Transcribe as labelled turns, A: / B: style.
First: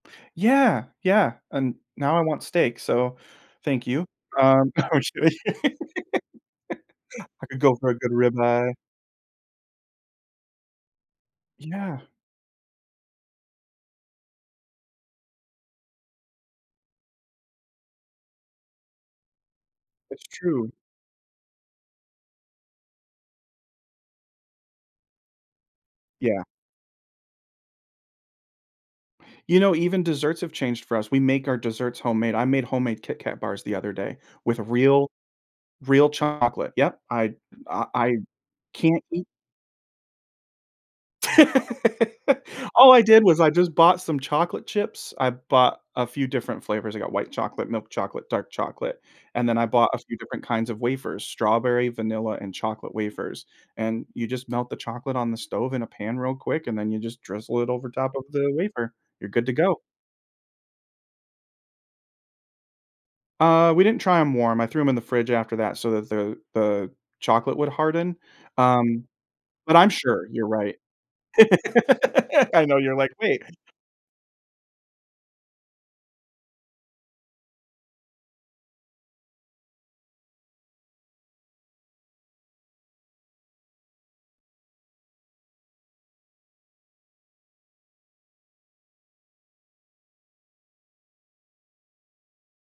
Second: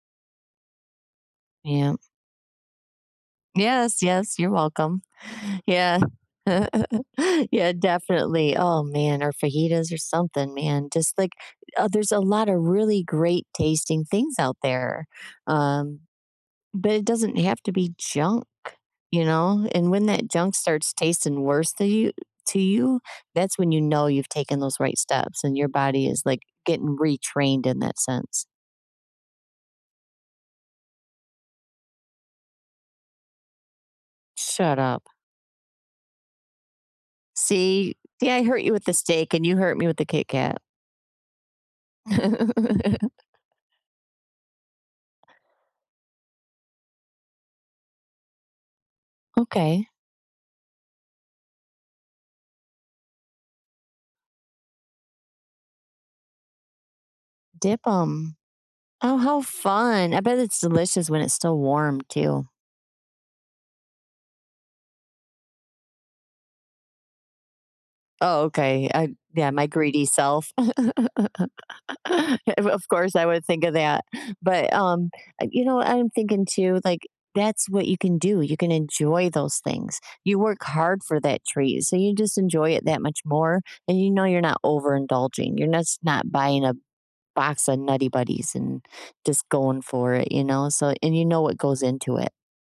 A: Yeah, yeah, and,
B: Yeah.
A: now I want steak, so, thank
B: Yes,
A: you.
B: yes. You're
A: Um, I
B: welcome.
A: wish I
B: Yeah.
A: I could
B: Yeah,
A: go for a good
B: definitely
A: ribeye.
B: oh, man, or fajitas or something, man, just like uh,
A: Yeah.
B: there's a lot of really great tasting things out there. Um, but it doesn't have to be junk, you know? And, when
A: That's
B: that junk
A: true.
B: starts tasting worse to you to you, that's when you know you've taken those right steps and your body is, like,
A: Yeah.
B: getting retrained in that sense.
A: You know, even desserts have changed for us, we make our desserts homemade, I made homemade KitKat bars the other day with
B: Shut up.
A: real real chocolate. Yep. I I
B: See
A: I
B: see, I hurt you with the
A: can't eat
B: steak and you hurt me with the KitKat.
A: All I did was I just bought some chocolate chips. I bought a few different flavors, I got white chocolate, milk chocolate, dark chocolate, and then I
B: Okay.
A: bought a few different kinds of wafers, strawberry, vanilla, and chocolate wafers. And, you just melt the chocolate on the stove in a pan real quick, and then you just drizzle it
B: Dip
A: over top of
B: 'em.
A: the wafer.
B: Oh,
A: You're
B: how
A: good to go.
B: fun. I bet it's delicious when it's still warm too.
A: Uh, we didn't try 'em warm, I threw them in the fridge after that so that the the chocolate would harden.
B: Oh, okay.
A: Um,
B: I yeah, my
A: but I'm
B: greedy
A: sure you're
B: self.
A: right. I
B: Of
A: know
B: of
A: you're, like,
B: course, I
A: "Wait."
B: would think of that, but, um uh, you know, I'm thinking, too, like, that's what you can do, you can enjoy those things. You work hard for that treat, so you just enjoy it that much more, and you know you're not overindulging. You're nos not buying a box of Nutty Buddys and just going for it, you know? So and you know what goes into it.